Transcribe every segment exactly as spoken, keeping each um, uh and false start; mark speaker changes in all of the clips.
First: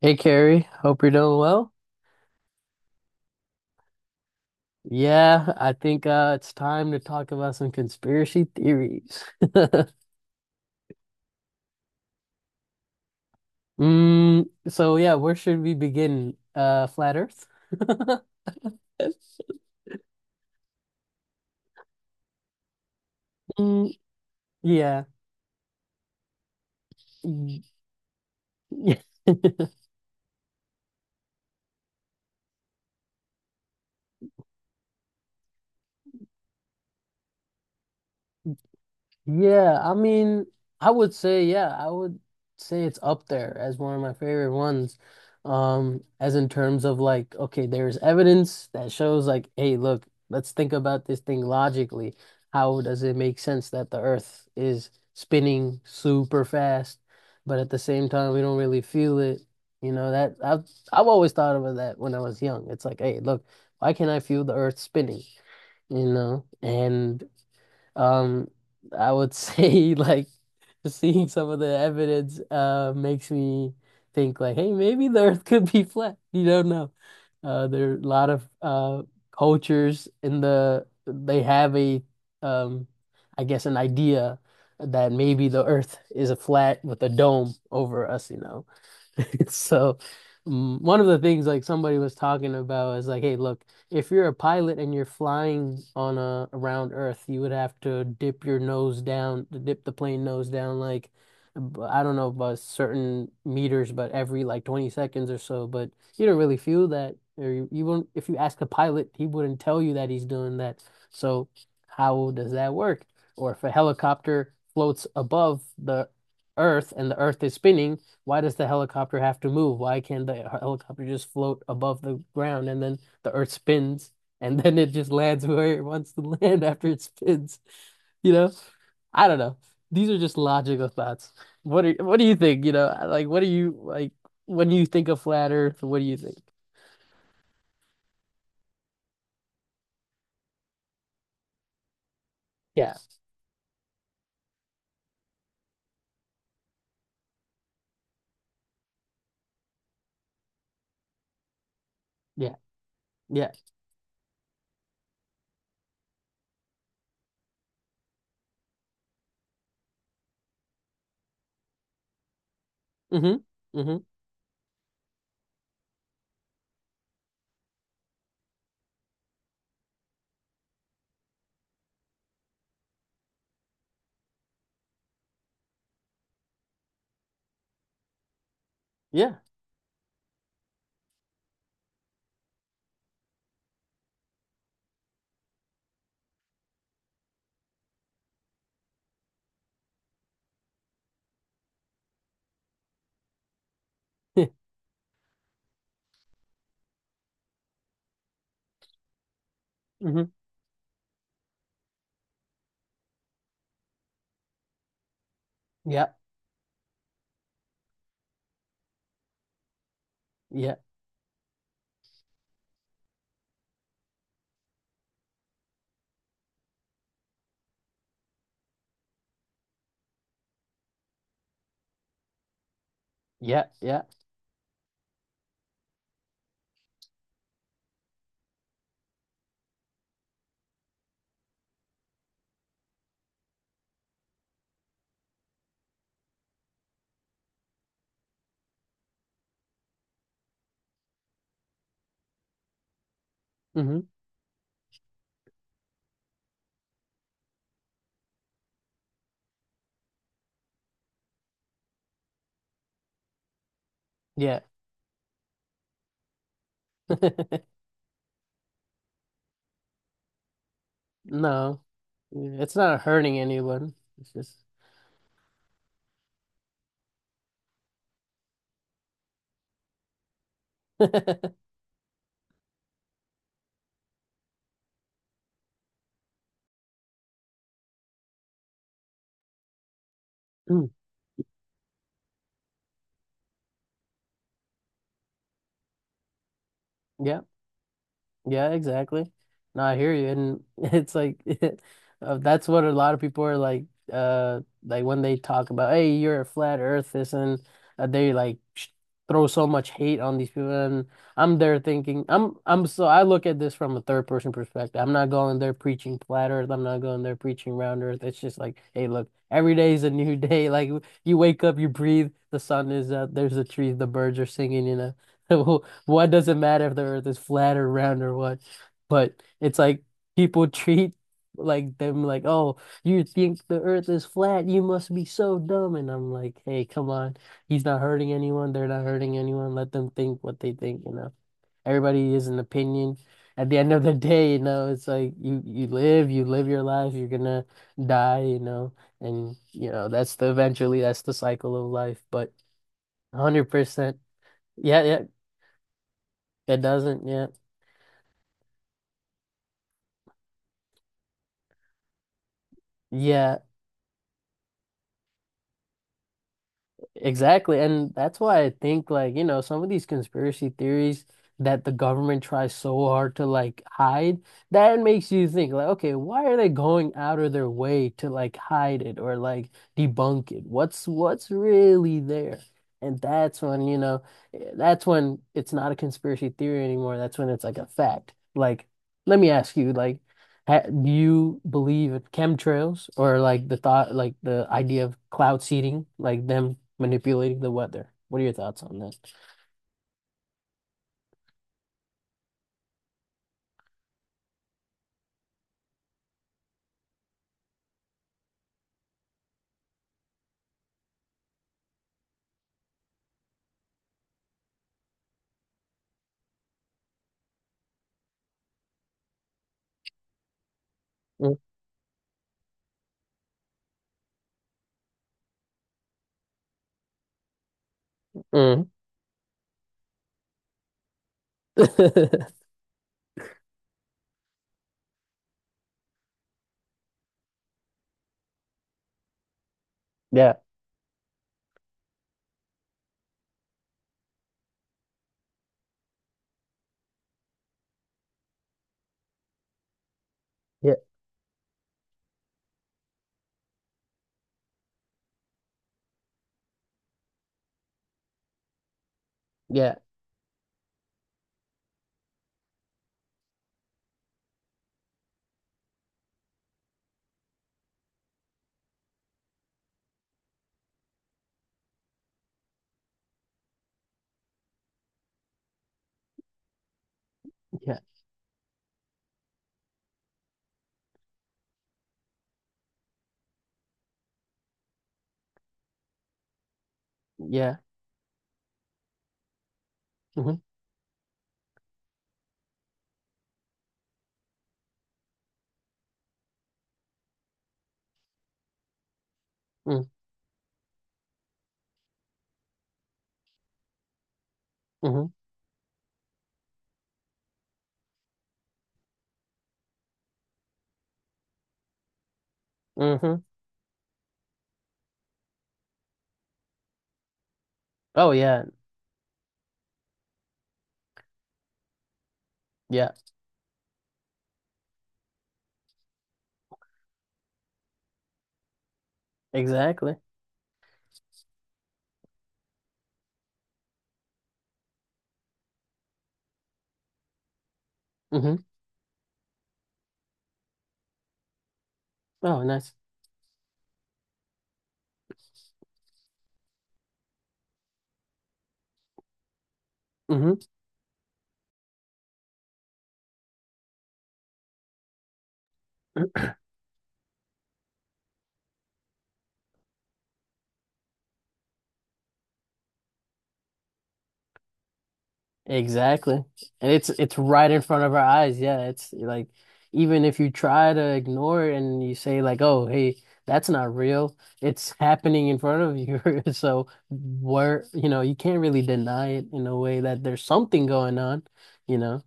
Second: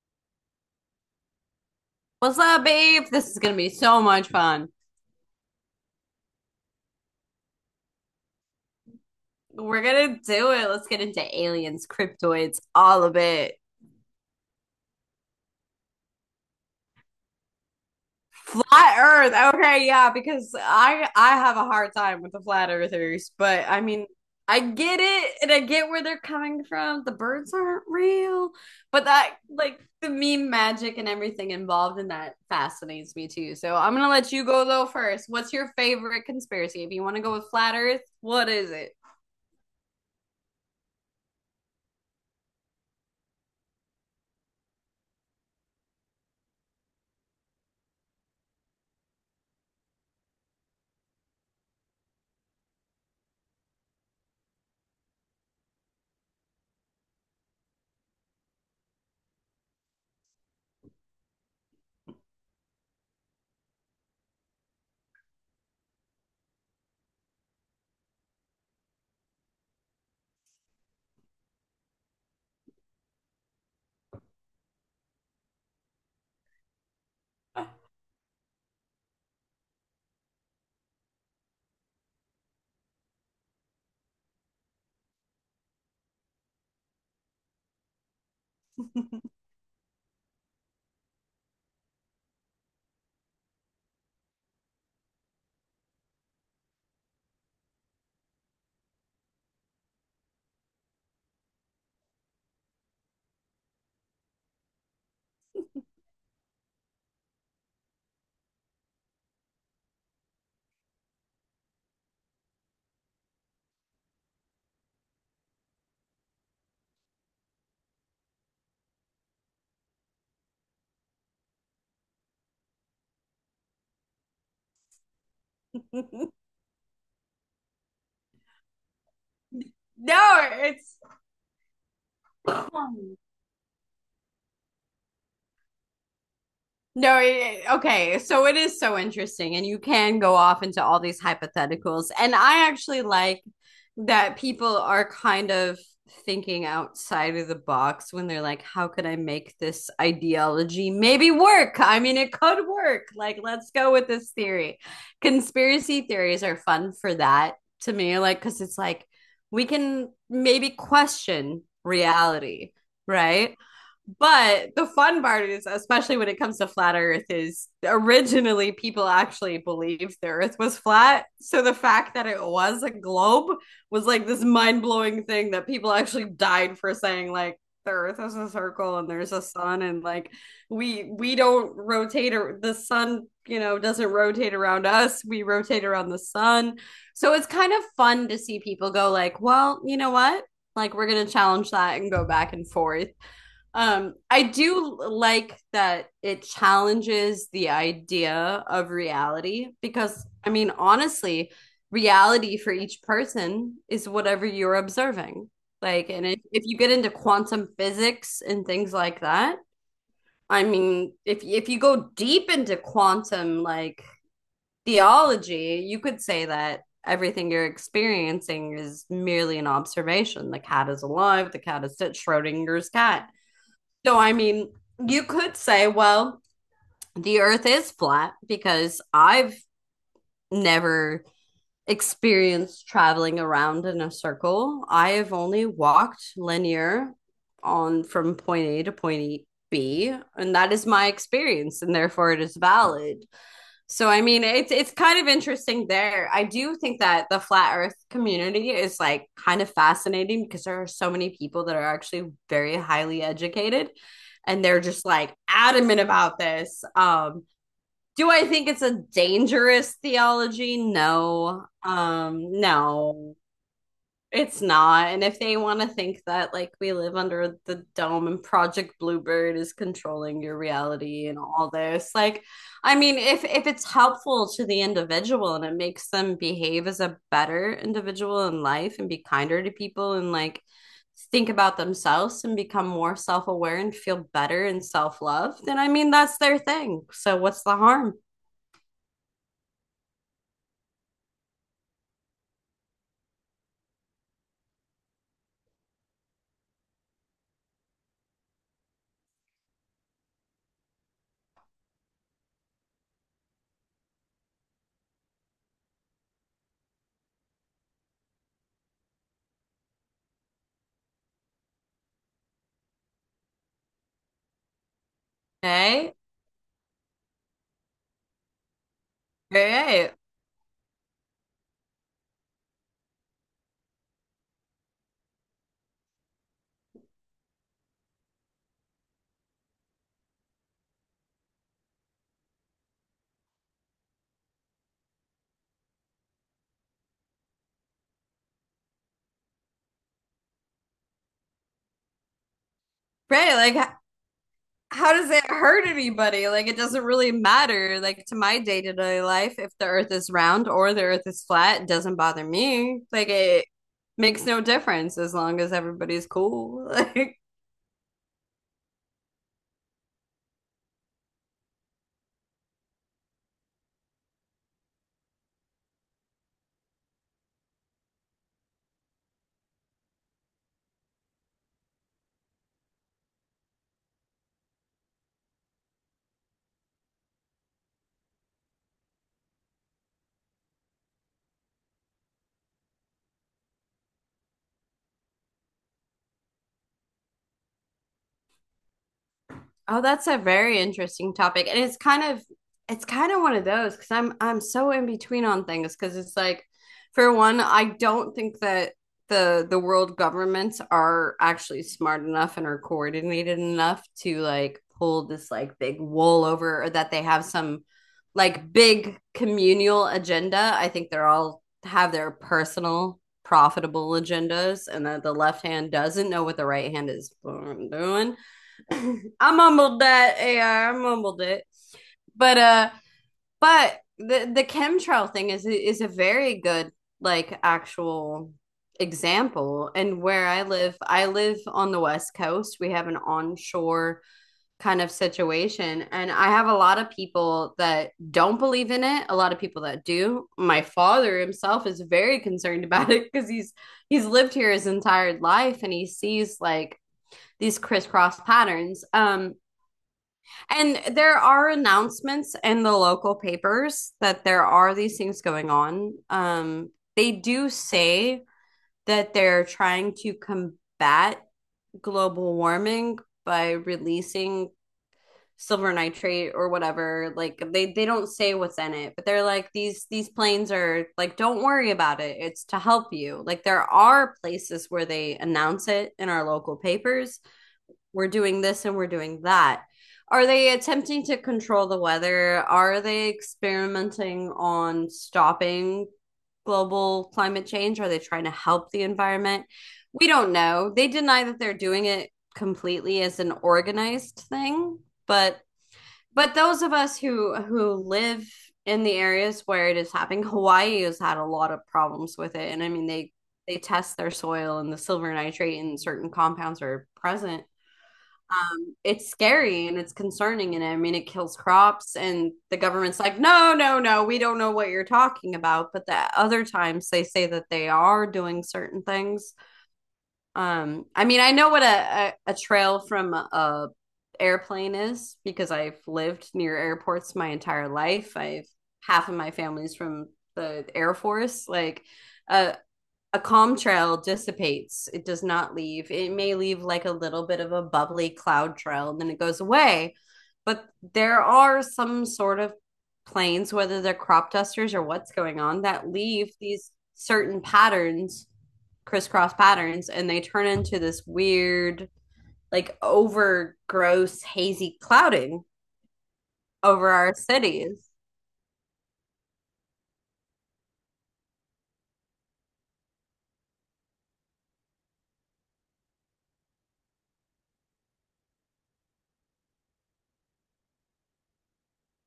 Speaker 1: Hey Carrie, hope you're doing well.
Speaker 2: What's up, babe? This is gonna be so much fun.
Speaker 1: Yeah, I think uh, it's time to talk about some conspiracy theories.
Speaker 2: We're gonna do it. Let's get into aliens, cryptoids, all of it.
Speaker 1: Mm, so yeah, where should we begin? Uh, flat Earth?
Speaker 2: Flat Earth. Okay, yeah, because I I have a hard time with the flat earthers, but I
Speaker 1: Mm,
Speaker 2: mean, I get
Speaker 1: yeah.
Speaker 2: it and I get where they're coming from. The birds
Speaker 1: Mm,
Speaker 2: aren't real,
Speaker 1: yeah.
Speaker 2: but that like the meme magic and everything involved in that fascinates me too. So I'm gonna let you go though first. What's your favorite conspiracy? If you want to go with flat Earth, what is it?
Speaker 1: Yeah, I mean, I would say, yeah, I would say it's up there as one of my favorite ones. Um, as in terms of like, okay, there's evidence that shows like, hey, look, let's think about this thing logically. How does it make sense that the Earth is spinning super fast, but at the same time we don't really feel it? You know, that I've I've always thought about that when I was young. It's like, hey, look, why can't I feel the Earth spinning? You know, and um, I would say like seeing some of the evidence uh makes me think like, hey, maybe the Earth could be flat. You don't know. Uh, there are a lot of uh cultures in the they have a um, I guess an idea that maybe the Earth is a flat with a dome over us, you know. So, mm, one of the things like somebody was talking about is like, hey, look, if you're a pilot and you're flying on a around Earth, you would have to dip your nose down, to dip the plane nose down, like b- I don't know about certain meters, but every like twenty seconds or so. But you don't really feel that, or you, you won't. If you ask a pilot, he wouldn't tell you that he's doing that. So, how does that work? Or if a helicopter floats above the Earth and the Earth is spinning, why does the helicopter have to move? Why can't the helicopter just float above the ground and then the earth spins and then it just lands where it wants to land after it spins? You know? I don't know. These are just
Speaker 2: no,
Speaker 1: logical
Speaker 2: it's
Speaker 1: thoughts. What are what do you think? You know, like what do you like when you think of flat earth, what do you think?
Speaker 2: No, it, Okay. So it is so interesting, and you can go off into all these hypotheticals. And I
Speaker 1: Yeah.
Speaker 2: actually like that people are kind of thinking outside of the box when they're like, how could I make this ideology maybe work? I mean, it
Speaker 1: Yeah.
Speaker 2: could work. Like,
Speaker 1: Yeah.
Speaker 2: let's go with this theory. Conspiracy theories are fun for that to me, like, because it's like we can maybe question reality,
Speaker 1: Mm-hmm.
Speaker 2: right?
Speaker 1: Mm-hmm.
Speaker 2: But the fun part is, especially when it comes to flat Earth, is originally people actually believed the Earth was flat. So the fact that it was a globe was like this mind blowing thing that people actually died for saying, like, the Earth is a circle and there's
Speaker 1: Yeah.
Speaker 2: a sun, and like we we don't rotate or the sun, you know, doesn't rotate around us. We rotate around the sun. So it's kind of fun to see people go like, well, you know what? Like we're gonna challenge that and go back and forth. um, I do like that it challenges the idea of reality because,
Speaker 1: Mm-hmm.
Speaker 2: I mean, honestly, reality for each person is whatever you're observing.
Speaker 1: Yeah.
Speaker 2: Like, and if, if you get into quantum physics and things like that, I
Speaker 1: Yeah.
Speaker 2: mean, if if you go deep into quantum like theology, you could say that everything you're experiencing is merely an observation. The cat is alive. The cat is dead. Schrodinger's cat.
Speaker 1: Yeah. Yeah.
Speaker 2: No, I mean, you could say, well, the earth is flat because I've never experienced traveling around in a circle. I have only walked linear on from point A to point B, and that is my experience, and therefore it is valid.
Speaker 1: Mm-hmm.
Speaker 2: So I mean, it's it's kind of interesting there. I do think that the flat earth community is like kind of fascinating because there are so many people that are actually very highly educated
Speaker 1: Yeah.
Speaker 2: and they're just like adamant about this. Um do I think it's a dangerous theology? No.
Speaker 1: No.
Speaker 2: Um
Speaker 1: It's not
Speaker 2: no.
Speaker 1: hurting anyone. It's
Speaker 2: It's
Speaker 1: just
Speaker 2: not. And if they want to think that, like, we live under the dome and Project Bluebird is controlling your reality and all this, like, I mean, if if it's helpful to the individual and it makes them behave as a better individual in life and be kinder to people and like
Speaker 1: mm,
Speaker 2: think about themselves and become more self-aware and feel better and self-love, then I mean, that's their thing. So
Speaker 1: yeah,
Speaker 2: what's the harm?
Speaker 1: yeah, exactly. No, I hear you, and it's like uh, that's what a lot of people are like. Uh, like when they talk about, hey, you're a flat earthist, and uh, they like sh throw so much hate on these people. And I'm there thinking, I'm, I'm so I look at this from a third person perspective. I'm not going there preaching flat earth. I'm not going there preaching round earth. It's just like, hey, look, every day is a new day. Like you wake up, you breathe, the sun is up, there's the trees, the birds are singing, you know.
Speaker 2: Hey,
Speaker 1: What does it matter if the earth is flat or round or what? But
Speaker 2: hey,
Speaker 1: it's like
Speaker 2: Hey.
Speaker 1: people treat like them like, oh, you think the earth is flat, you must be so dumb. And I'm like, hey, come on. He's not hurting anyone, they're not hurting anyone. Let them think what they think, you know. Everybody is an opinion. At the end of the day, you know, it's like you you live, you live your life, you're gonna die, you know, and you know, that's the eventually that's the cycle of life. But
Speaker 2: Right, like
Speaker 1: one hundred percent. Yeah,
Speaker 2: how
Speaker 1: yeah,
Speaker 2: does it hurt anybody? Like, it
Speaker 1: it
Speaker 2: doesn't
Speaker 1: doesn't.
Speaker 2: really
Speaker 1: Yeah.
Speaker 2: matter. Like, to my day to day life, if the earth is round or the earth is flat, it doesn't bother me. Like,
Speaker 1: Yeah,
Speaker 2: it makes no difference as long as everybody's cool. Like,
Speaker 1: exactly. And that's why I think like, you know, some of these conspiracy theories that the government tries so hard to like hide, that makes you think like, okay, why are they going out of their way to like hide it or like debunk it? What's what's really there? And that's when, you know, eh, that's when it's not a conspiracy theory anymore. That's when it's like a fact. Like, let me ask you, like, Ha do you believe in chemtrails or like the thought, like the idea of cloud seeding, like them manipulating the weather? What are your thoughts on that?
Speaker 2: oh, that's a very interesting topic. And it's kind of it's kind of one of those because I'm I'm so in between on things because it's like for one, I don't think that the the world governments are actually smart enough and are coordinated enough to like pull this like big wool over or that they have some like big communal agenda. I think they're
Speaker 1: Mm,
Speaker 2: all have their personal profitable agendas and that the left hand doesn't know what the right hand is doing.
Speaker 1: mm.
Speaker 2: I mumbled that. Yeah, I I mumbled it. But uh, but the the chemtrail thing is is a very good like actual example. And where
Speaker 1: Yeah,
Speaker 2: I live, I live on the west coast. We have an onshore kind of situation, and I have a lot of people that don't believe in it. A lot of people that do. My
Speaker 1: yeah,
Speaker 2: father himself is very concerned about it because he's he's lived here his entire life, and he sees like these crisscross patterns. Um,
Speaker 1: yeah,
Speaker 2: and there are announcements in the local papers that there are these things going on. Um, they do say that they're trying to combat global warming by releasing silver nitrate or whatever. Like they
Speaker 1: yeah,
Speaker 2: they don't say what's in it, but they're like these these planes are like don't worry about it. It's to help you. Like there are places where they announce it in our local papers,
Speaker 1: yeah.
Speaker 2: we're doing this and we're doing that. Are
Speaker 1: Mm-hmm,
Speaker 2: they attempting to control the weather? Are they experimenting on stopping global climate change? Are they trying to help the environment?
Speaker 1: mm,
Speaker 2: We don't know. They deny that they're doing it completely as an organized thing,
Speaker 1: mm-hmm,
Speaker 2: but but those of us who who live in the areas where it is happening, Hawaii has had a lot of problems with it. And I mean they
Speaker 1: mm-hmm.
Speaker 2: they test their soil and the silver nitrate and certain compounds are present.
Speaker 1: Oh yeah,
Speaker 2: It's scary and it's concerning and I mean it kills crops and the
Speaker 1: yeah,
Speaker 2: government's like no no no we don't know what you're talking about but the other times they say that they are doing certain things.
Speaker 1: exactly.
Speaker 2: um I mean I know what a a, a trail from a, airplane is because I've lived near airports my entire life.
Speaker 1: Mm-hmm.
Speaker 2: I've half of my family's from the Air Force like
Speaker 1: Oh,
Speaker 2: a,
Speaker 1: nice.
Speaker 2: a calm trail dissipates. It does not leave. It may leave like a little bit of a bubbly cloud trail and then it goes away.
Speaker 1: Mm-hmm.
Speaker 2: But there are some sort of planes, whether they're crop dusters or what's going on, that leave these certain patterns, crisscross patterns, and they turn into this weird, like over gross, hazy clouding
Speaker 1: Exactly. And
Speaker 2: over
Speaker 1: it's
Speaker 2: our
Speaker 1: it's right in front
Speaker 2: cities.
Speaker 1: of our eyes. Yeah, it's like even if you try to ignore it and you say like, "Oh, hey, that's not real." It's happening in front of you. So where, you know, you can't really deny it in a way that there's something going on, you know.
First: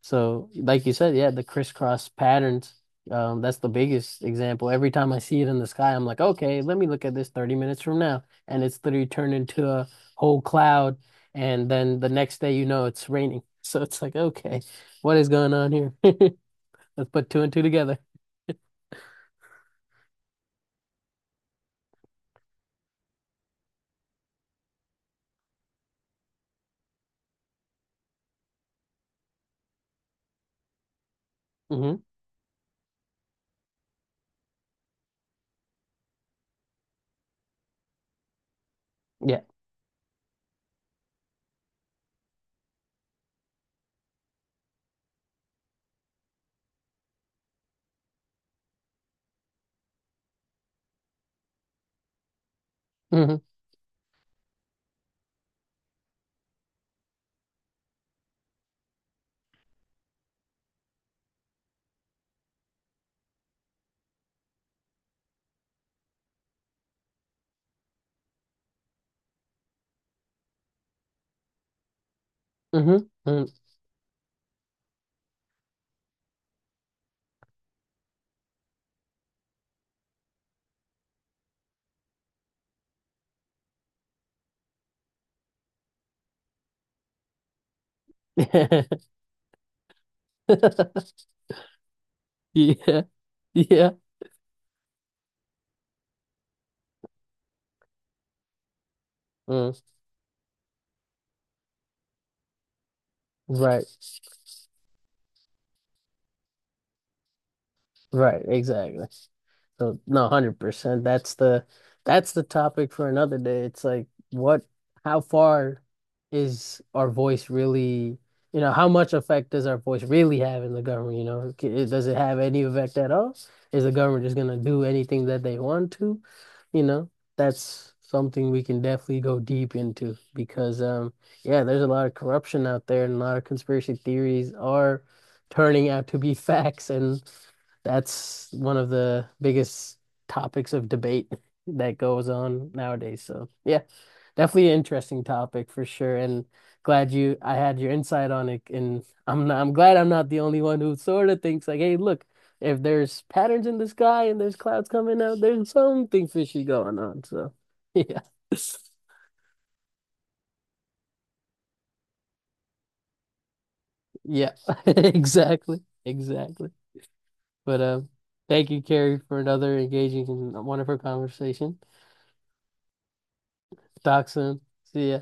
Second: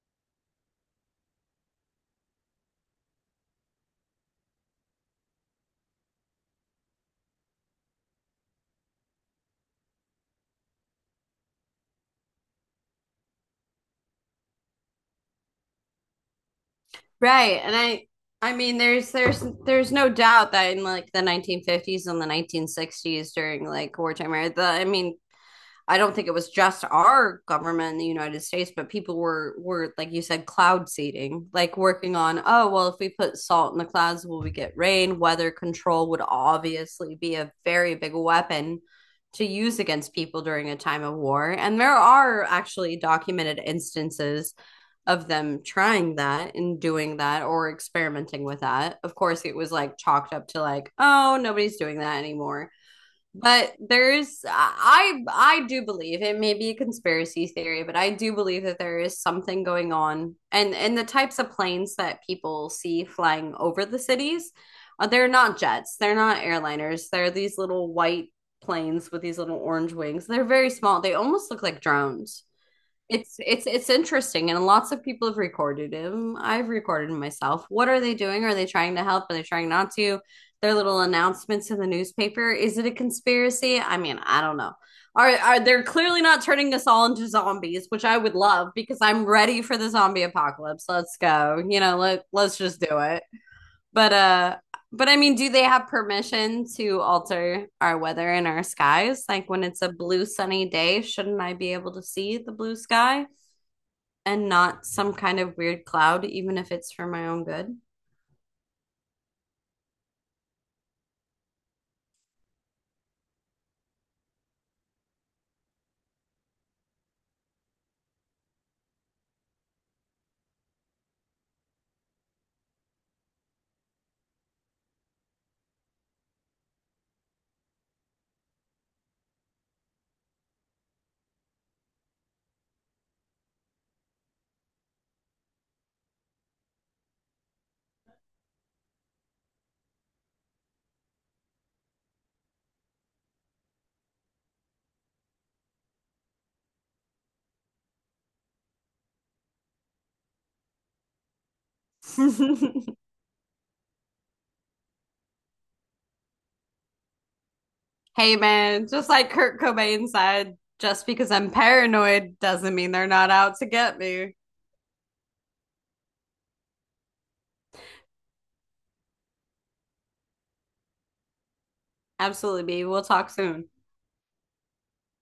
Speaker 1: So like you said, yeah, the crisscross patterns, um, that's the biggest example. Every time I see it in the sky, I'm like, "Okay, let me look at this thirty minutes from now." And it's literally turned into a whole cloud and then the next day, you know, it's raining. So it's like, okay, what is going on here? Let's put two and
Speaker 2: Right.
Speaker 1: two
Speaker 2: And
Speaker 1: together.
Speaker 2: I I mean there's there's there's no doubt that in like the nineteen fifties and the nineteen sixties during like wartime era, the I mean I don't think it was just our government in the United States, but people were were like you said cloud seeding, like
Speaker 1: Hmm.
Speaker 2: working on, oh well if we put salt in the clouds will we get rain? Weather control would obviously be a very big weapon
Speaker 1: Yeah.
Speaker 2: to use against people during a time of war. And there are actually documented instances of them trying that and doing that or experimenting with that. Of course, it was like chalked up to like, oh, nobody's doing that anymore.
Speaker 1: Hmm.
Speaker 2: But there's I I do believe it may be a conspiracy theory, but I do believe that there is something going on. And and the types of planes that people see flying over the cities, uh, they're not jets, they're not airliners. They're these little white planes with these little orange wings. They're very small. They almost look like drones.
Speaker 1: Hmm.
Speaker 2: It's
Speaker 1: Mm.
Speaker 2: it's it's interesting, and lots of people have recorded him. I've recorded him myself. What are they doing? Are they trying to help? Are they trying not to? Their little announcements in the newspaper. Is it a conspiracy? I mean, I don't know. Are are They're clearly not turning us all into zombies, which I would love because I'm ready for the zombie apocalypse. Let's go. You know, let let's
Speaker 1: Yeah.
Speaker 2: just do it.
Speaker 1: Yeah. Yeah.
Speaker 2: But uh but I mean, do they have permission to alter our weather and our skies? Like when
Speaker 1: Mm.
Speaker 2: it's a blue sunny day, shouldn't I be able to see the blue sky,
Speaker 1: Right.
Speaker 2: and not some kind of weird cloud, even if it's for my own good.
Speaker 1: Right. Exactly. So no, one hundred percent. That's the that's the topic for another day. It's like what how far is our voice really, you know, how much effect does our voice really have in the government, you know? C- Does it have any effect at all? Is the government just going to do anything that they want to? You know, that's something we can definitely go deep into because um yeah, there's a lot of corruption out there and a lot of conspiracy theories are turning out to be facts and that's one of the biggest topics of debate that goes on nowadays. So yeah, definitely an interesting topic for sure. And glad you I had your insight on it. And I'm not, I'm glad I'm not the only one who sort of thinks like, hey, look, if there's patterns in the sky and there's clouds coming out, there's something fishy going on. So yeah.
Speaker 2: Hey, man, just like Kurt Cobain said, just because I'm paranoid doesn't mean they're not out to get me.
Speaker 1: Yeah. Exactly. Exactly. But um thank you, Carrie, for another engaging and wonderful conversation.
Speaker 2: Absolutely, B. We'll talk soon.
Speaker 1: Talk soon. See ya.